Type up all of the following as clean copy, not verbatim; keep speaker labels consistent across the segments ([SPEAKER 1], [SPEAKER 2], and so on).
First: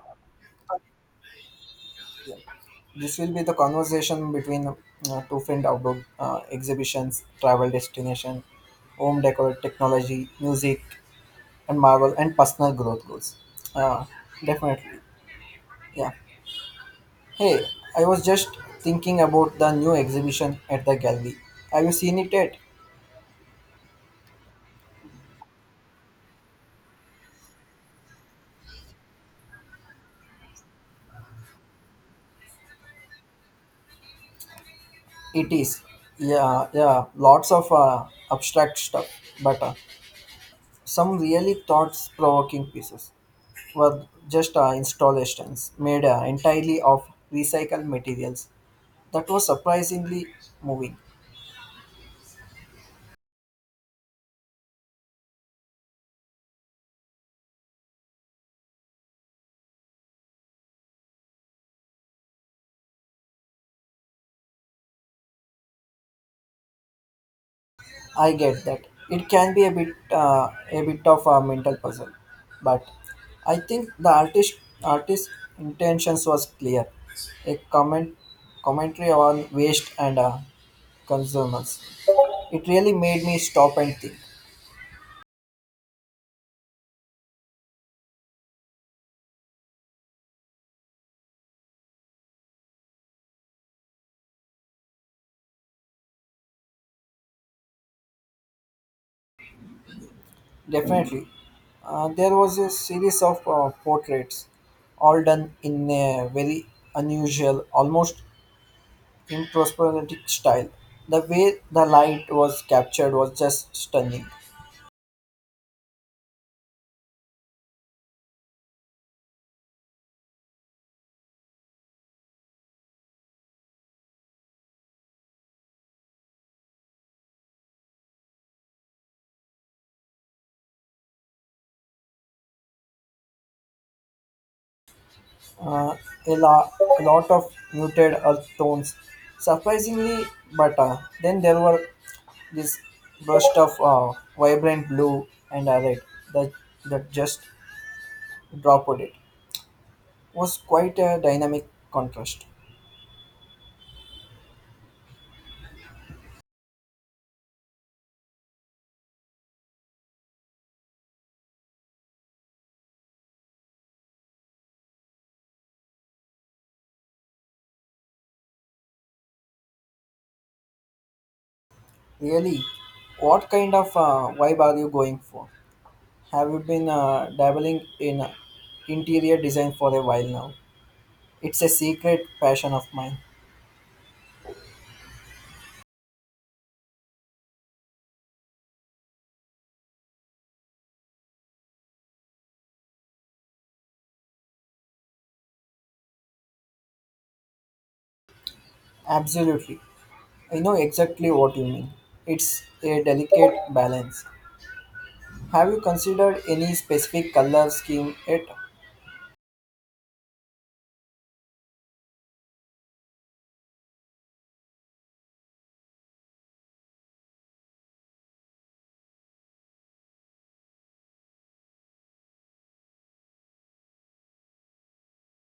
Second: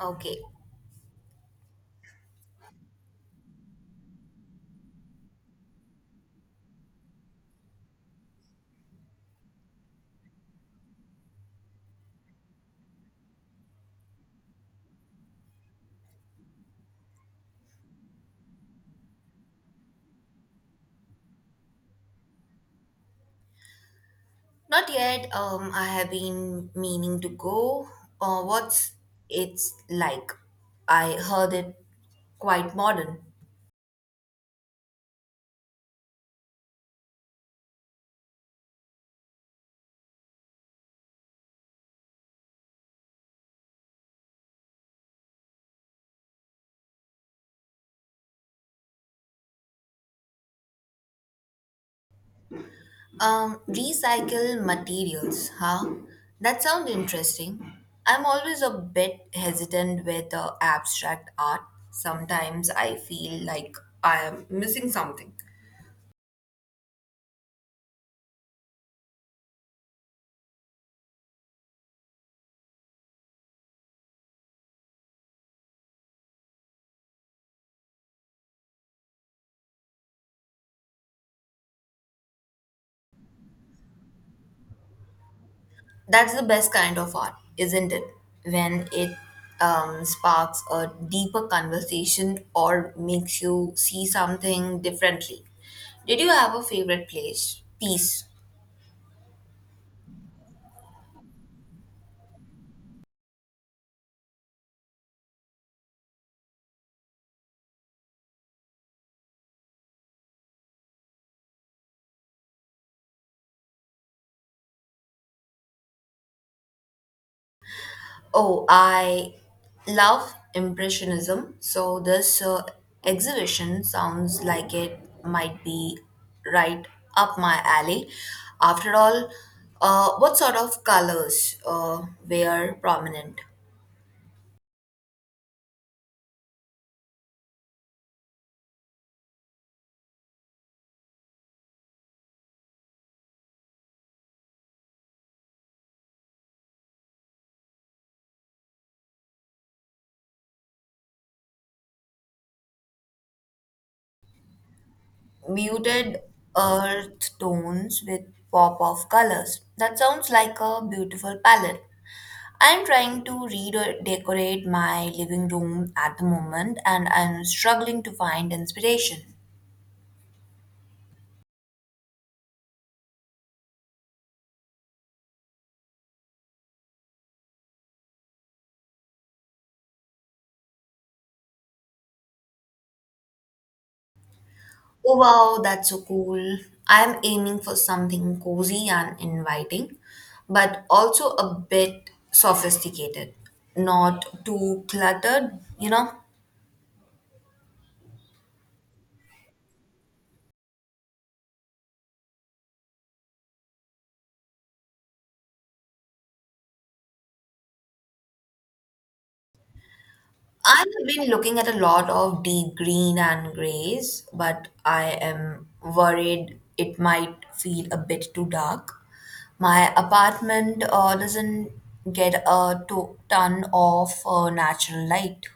[SPEAKER 1] Okay.
[SPEAKER 2] This will be the conversation between two famed outdoor exhibitions, travel destination, home decor, technology, music, and Marvel, and personal growth goals. Uh, definitely, yeah. Hey, I was just thinking about the new exhibition at the gallery. Have you seen it yet?
[SPEAKER 1] Not yet. I have been meaning to go. What's it's like? I heard it quite modern.
[SPEAKER 2] It is. Yeah, yeah. Lots of abstract stuff, but some really thoughts-provoking pieces. Were just installations made entirely of recycled materials. That was surprisingly moving.
[SPEAKER 1] Recycle materials, huh? That sounds interesting. I'm always a bit hesitant with abstract art. Sometimes I feel like I am missing something.
[SPEAKER 2] I get that it can be a bit of a mental puzzle, but I think the artist intentions was clear. A commentary on waste and consumers. It really made me stop and think.
[SPEAKER 1] That's the best kind of art, isn't it? When it sparks a deeper conversation or makes you see something differently. Did you have a favorite place? Piece.
[SPEAKER 2] Definitely. There was a series of portraits, all done in a very unusual, almost impressionistic style. The way the light was captured was just stunning.
[SPEAKER 1] Oh, I love Impressionism, so this exhibition sounds like it might be right up my alley. After all, what sort of colors were prominent?
[SPEAKER 2] Uh, a, la- a lot of muted earth tones, surprisingly, but then there were this burst of vibrant blue and red that, that just dropped it. Was quite a dynamic contrast.
[SPEAKER 1] Muted earth tones with pop of colors. That sounds like a beautiful palette. I'm trying to redecorate my living room at the moment and I'm struggling to find inspiration.
[SPEAKER 2] Really, what kind of vibe are you going for? Have you been dabbling in interior design for a while now? It's a secret passion of mine.
[SPEAKER 1] Oh wow, that's so cool. I'm aiming for something cozy and inviting, but also a bit sophisticated, not too cluttered, you know?
[SPEAKER 2] Absolutely. I know exactly what you mean. It's a delicate balance. Have you considered any specific color scheme yet?
[SPEAKER 1] I've been looking at a lot of deep green and grays, but I am worried it might feel a bit too dark. My apartment doesn't get a ton of natural light.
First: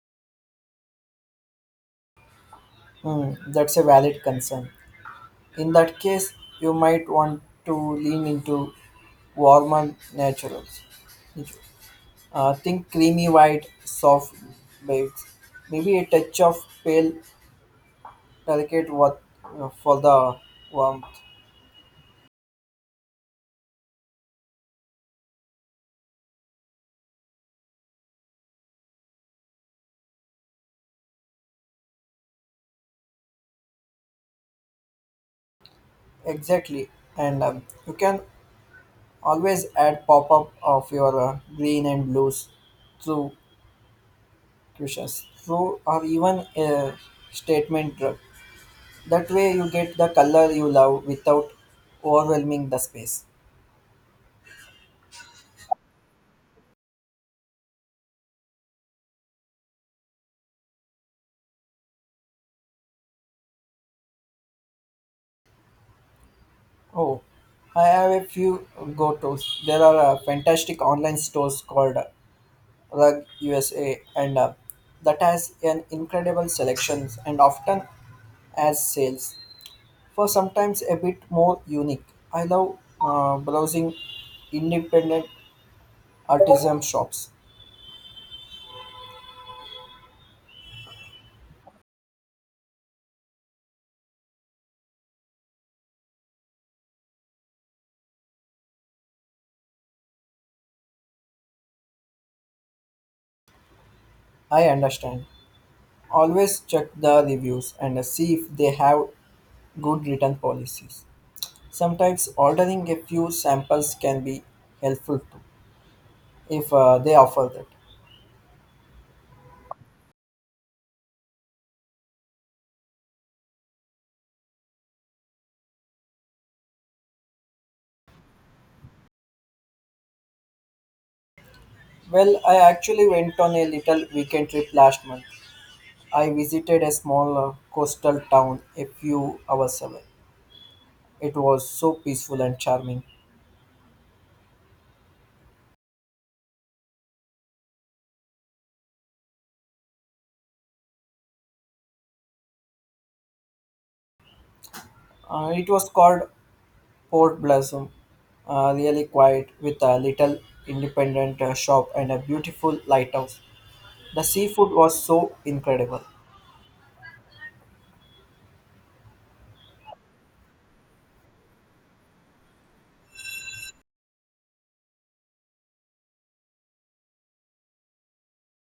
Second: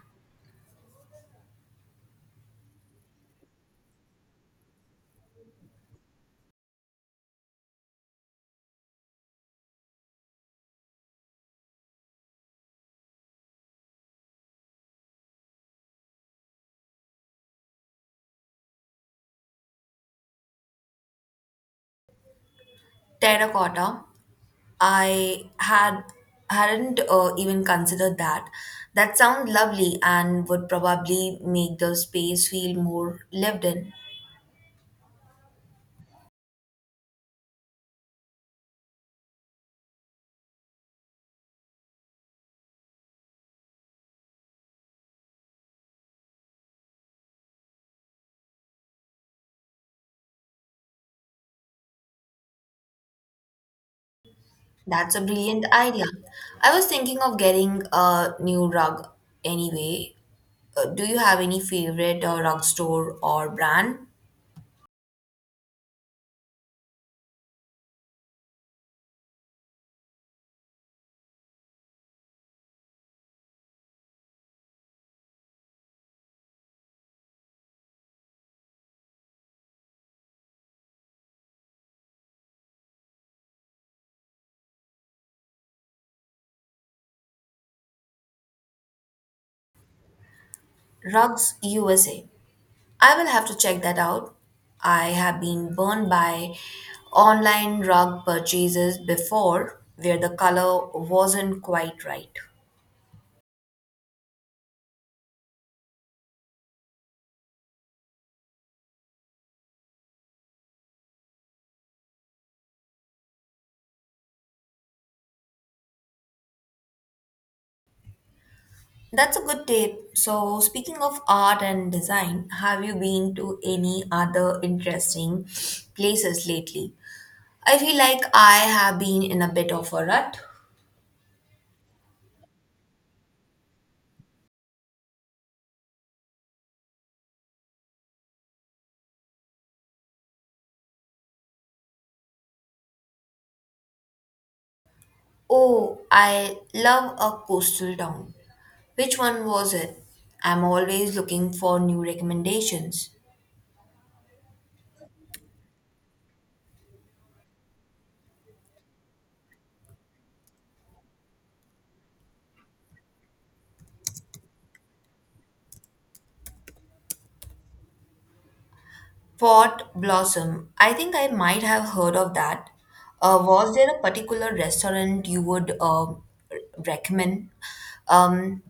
[SPEAKER 2] Hmm, that's a valid concern. In that case, you might want to lean into warmer naturals. Think creamy white, soft baked, maybe a touch of pale, delicate what for the warmth.
[SPEAKER 1] Terracotta, I had hadn't even considered that. That sounds lovely and would probably make the space feel more lived in.
[SPEAKER 2] Exactly, and you can always add pop up of your green and blues through cushions, through or even a statement drug. That way, you get the color you love without overwhelming the space.
[SPEAKER 1] That's a brilliant idea. I was thinking of getting a new rug anyway. Do you have any favorite rug store or brand?
[SPEAKER 2] Oh, I have a few go tos. There are fantastic online stores called Rug USA, and that has an incredible selections and often as sales for sometimes a bit more unique. I love browsing independent artisan shops.
[SPEAKER 1] Rugs USA. I will have to check that out. I have been burned by online rug purchases before where the color wasn't quite right.
[SPEAKER 2] I understand. Always check the reviews and see if they have good return policies. Sometimes ordering a few samples can be helpful too if they offer that.
[SPEAKER 1] That's a good tip. So, speaking of art and design, have you been to any other interesting places lately? I feel like I have been in a bit of a rut.
[SPEAKER 2] Well, I actually went on a little weekend trip last month. I visited a small coastal town a few hours away. It was so peaceful and charming.
[SPEAKER 1] Oh, I love a coastal town. Which one was it? I'm always looking for new recommendations.
[SPEAKER 2] It was called Port Blossom, really quiet with a little independent shop and a beautiful lighthouse. The seafood was so incredible.
[SPEAKER 1] Port Blossom. I think I might have heard of that. Was there a particular restaurant you would recommend? Um,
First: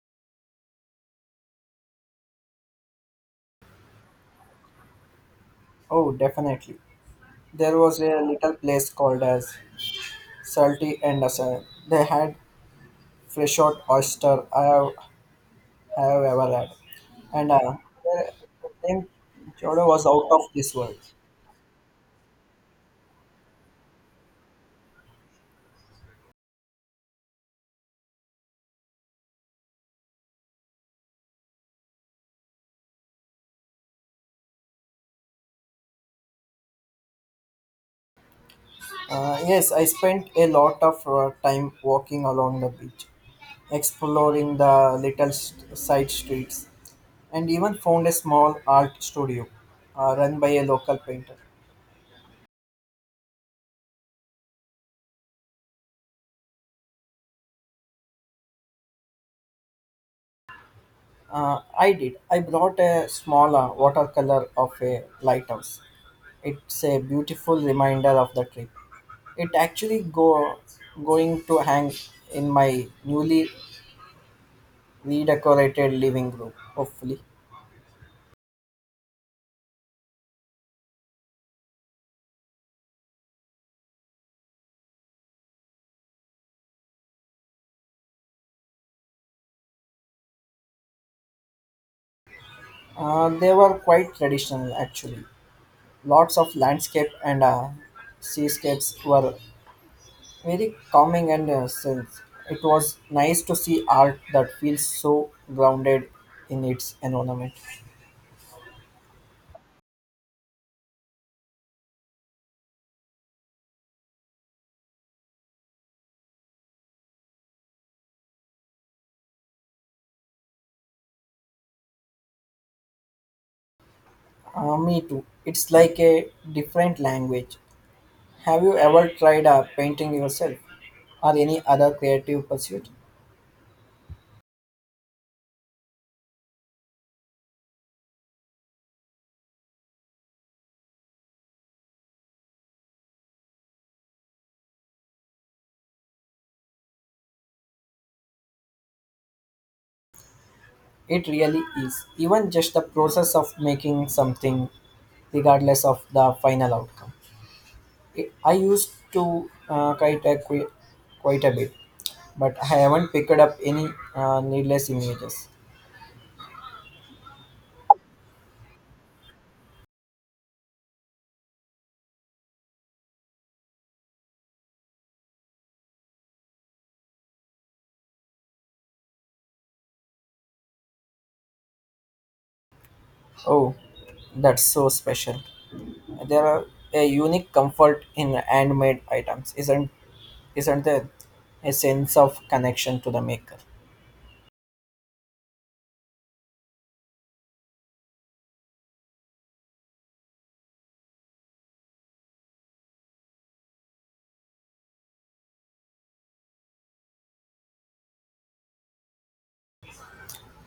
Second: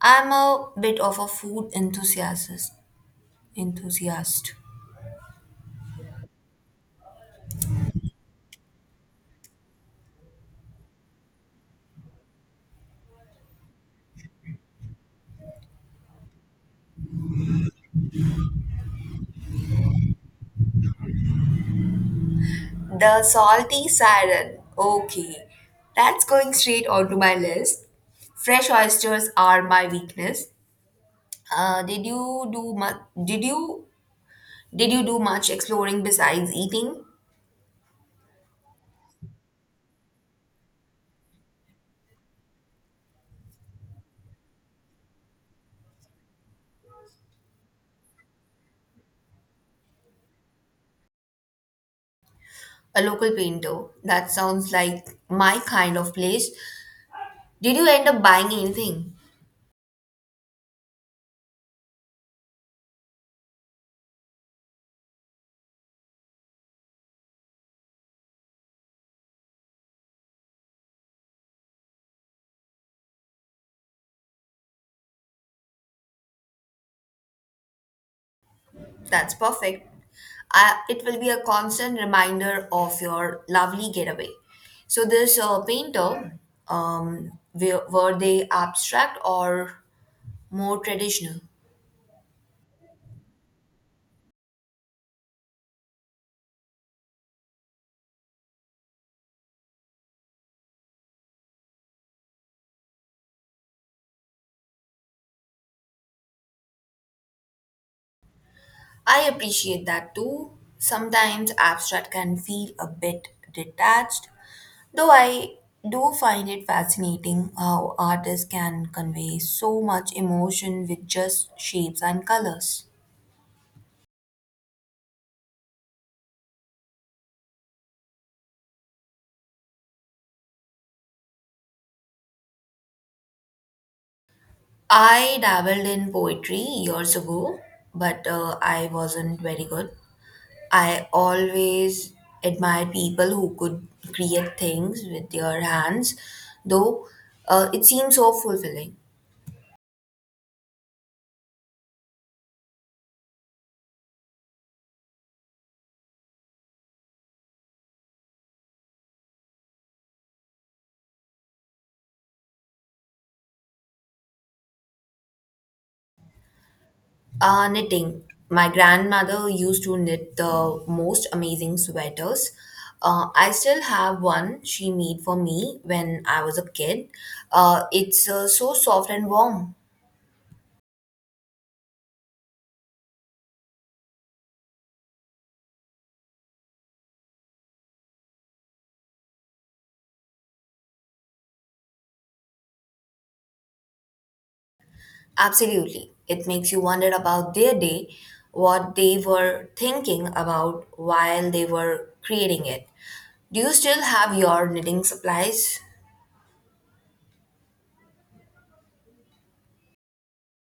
[SPEAKER 1] I'm a bit of a food enthusiast. Enthusiast.
[SPEAKER 2] Oh, definitely. There was a little place called as Salty and Asylum. They had fresh out I have ever had. And the name Jodo was out of this world.
[SPEAKER 1] The salty siren. Okay, that's going straight onto my list. Fresh oysters are my weakness. Uh, did you do much? Did you do much exploring besides eating?
[SPEAKER 2] Yes, I spent a lot of time walking along the beach, exploring the side streets, and even found a small art studio run by a local painter.
[SPEAKER 1] A local painter. That sounds like my kind of place. Did you end up buying anything?
[SPEAKER 2] I did. I brought a small watercolor of a lighthouse. It's a beautiful reminder of the trip. It actually go going to hang in my newly redecorated living room. Hopefully,
[SPEAKER 1] That's perfect. I, it will be a constant reminder of your lovely getaway. So, this painter, were they abstract or more traditional?
[SPEAKER 2] they were quite traditional actually. Lots of landscape and seascapes were very calming and sense. It was nice to see art that feels so grounded in its environment.
[SPEAKER 1] I appreciate that too. Sometimes abstract can feel a bit detached, though I do find it fascinating how artists can convey so much emotion with just shapes and colors.
[SPEAKER 2] Me too. It's like a different language. Have you ever tried painting yourself or any other creative pursuit?
[SPEAKER 1] I dabbled in poetry years ago, but I wasn't very good. I always admired people who could create things with their hands, though it seems so fulfilling.
[SPEAKER 2] It really is. Even just the process of making something, regardless of the final outcome. I used to quite a bit, but I haven't picked up any needless images.
[SPEAKER 1] Knitting. My grandmother used to knit the most amazing sweaters. I still have one she made for me when I was a kid. It's so soft and warm.
[SPEAKER 2] Oh, that's so special. There are a unique comfort in handmade items, isn't there? A sense of connection to the maker.
[SPEAKER 1] Absolutely. It makes you wonder about their day, what they were thinking about while they were creating it. Do you still have your knitting supplies?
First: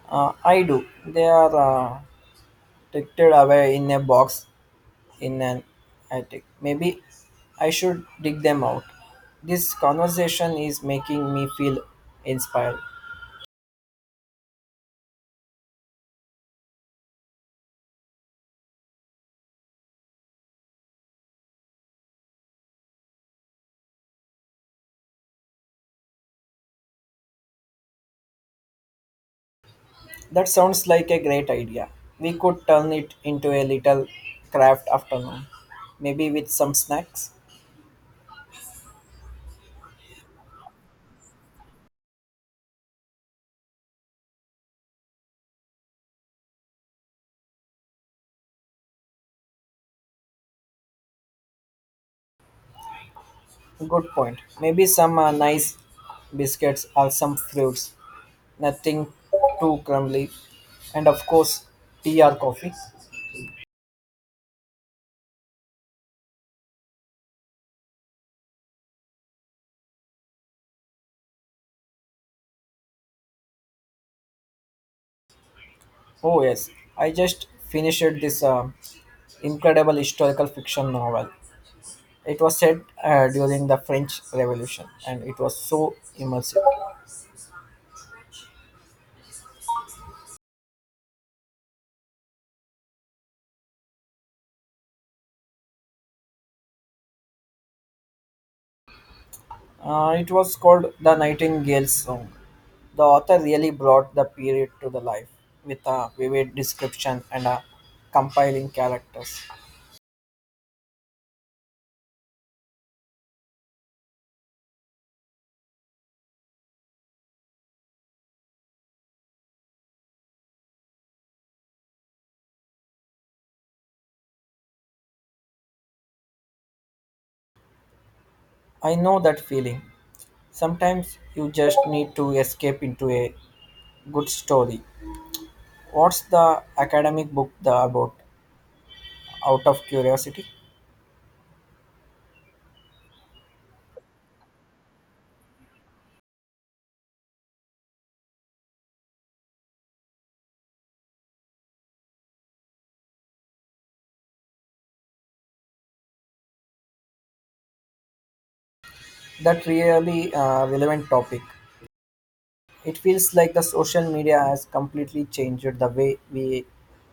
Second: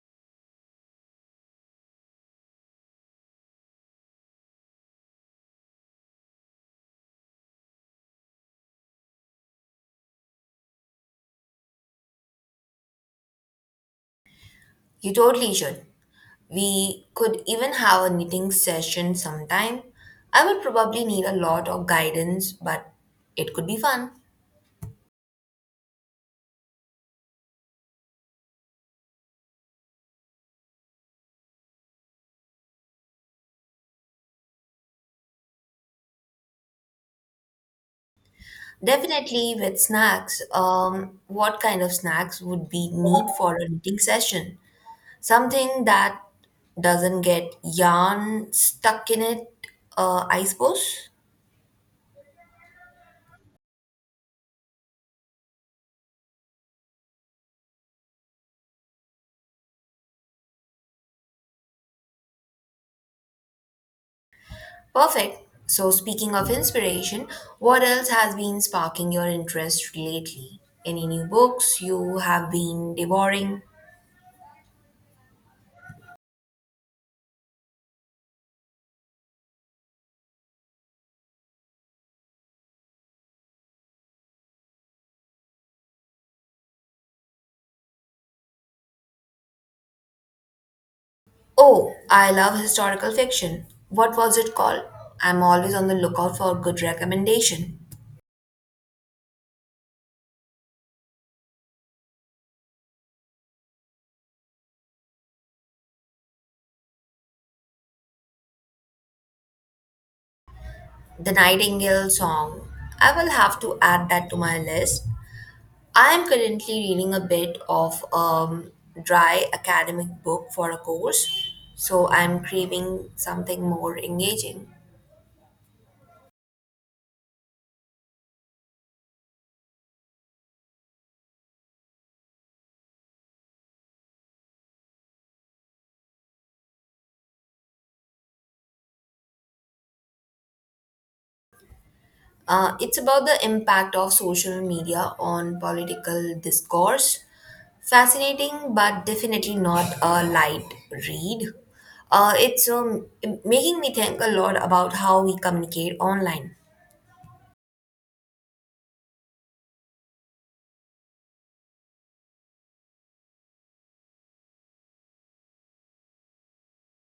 [SPEAKER 2] I do. They are tucked away in a box in an attic. Maybe I should dig them out. This conversation is making me feel inspired.
[SPEAKER 1] You totally should. We could even have a knitting session sometime. I would probably need a lot of guidance, but it could be fun.
[SPEAKER 2] That sounds like a great idea. We could turn it into a little craft afternoon, maybe with some snacks.
[SPEAKER 1] Definitely with snacks. What kind of snacks would be need for a knitting session? Something that doesn't get yarn stuck in it, I suppose.
[SPEAKER 2] Good point. Maybe some nice biscuits or some fruits. Nothing too crumbly. And of course, tea or coffee.
[SPEAKER 1] Perfect. So, speaking of inspiration, what else has been sparking your interest lately? Any new books you have been devouring?
[SPEAKER 2] Oh, yes. I just finished this incredible historical fiction novel. It was set during the French Revolution and it was so immersive.
[SPEAKER 1] Oh, I love historical fiction. What was it called? I'm always on the lookout for a good recommendation.
[SPEAKER 2] It was called The Nightingale's Song. The author really brought the period to the life with a vivid description and a compiling characters.
[SPEAKER 1] The Nightingale Song. I will have to add that to my list. I am currently reading a bit of dry academic book for a course, so I'm craving something more engaging.
[SPEAKER 2] I know that feeling. Sometimes you just need to escape into a good story. What's the academic book the about? Out of curiosity,
[SPEAKER 1] It's about the impact of social media on political discourse. Fascinating, but definitely not a light read. It's making me think a lot about how we communicate online.
[SPEAKER 2] that really relevant topic. It feels like the social media has completely changed the way we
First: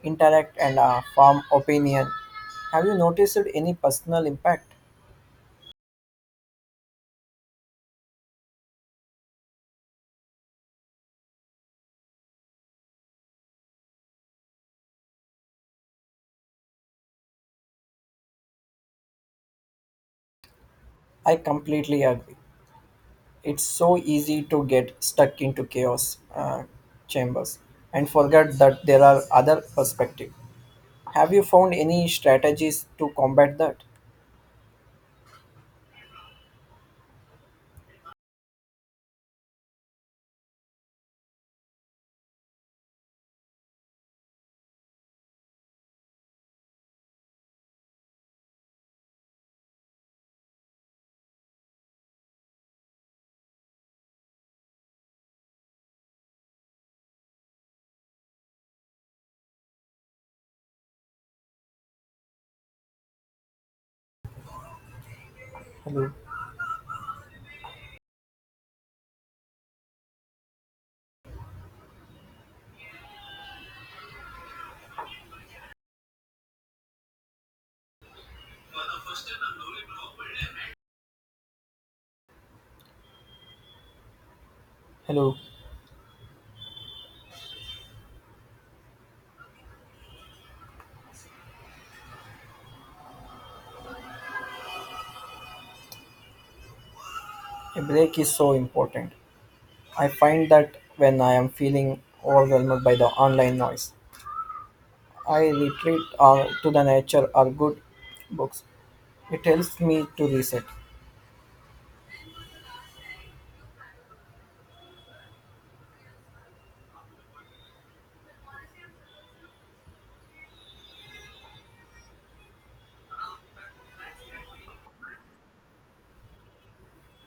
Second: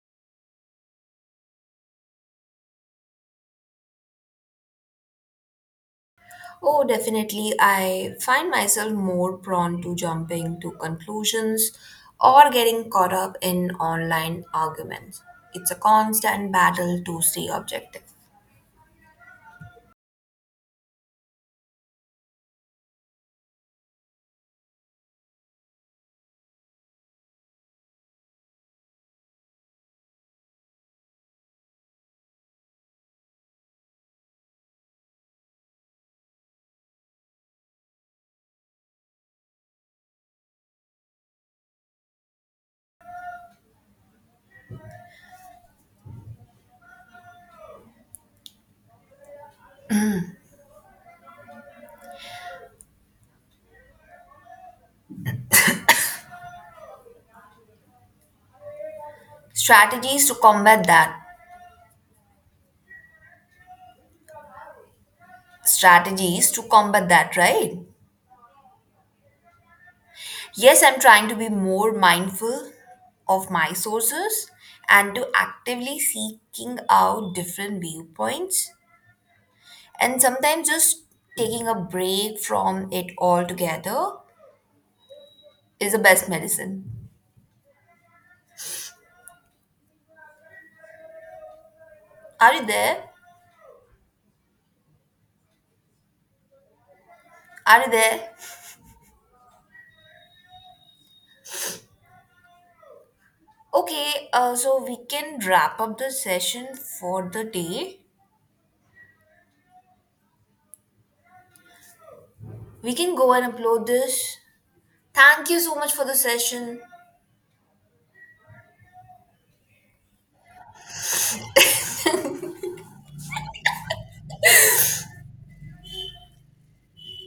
[SPEAKER 2] interact and form opinion. Have you noticed any personal impact?
[SPEAKER 1] Oh, definitely. I find myself more prone to jumping to conclusions or getting caught up in online arguments. It's a constant battle to stay objective.
[SPEAKER 2] I completely agree. It's so easy to get stuck into chaos chambers and forget that there are other perspectives. Have you found any strategies to combat that?
[SPEAKER 1] Strategies to combat that.
[SPEAKER 2] Hello.
[SPEAKER 1] Strategies to combat that, right? Yes, I'm trying to be more mindful of my sources and to actively seeking out different viewpoints and sometimes just taking a break from it altogether
[SPEAKER 2] Hello.
[SPEAKER 1] is the best medicine. Are you there? Are
[SPEAKER 2] A
[SPEAKER 1] you
[SPEAKER 2] break
[SPEAKER 1] there?
[SPEAKER 2] is so important. I find that when I am feeling overwhelmed by the online noise,
[SPEAKER 1] Okay, so we can
[SPEAKER 2] I
[SPEAKER 1] wrap up
[SPEAKER 2] retreat
[SPEAKER 1] the
[SPEAKER 2] or to
[SPEAKER 1] session
[SPEAKER 2] the nature
[SPEAKER 1] for the
[SPEAKER 2] or good
[SPEAKER 1] day.
[SPEAKER 2] books. It helps me to reset.
[SPEAKER 1] We can go and upload this. Thank you so much for the session.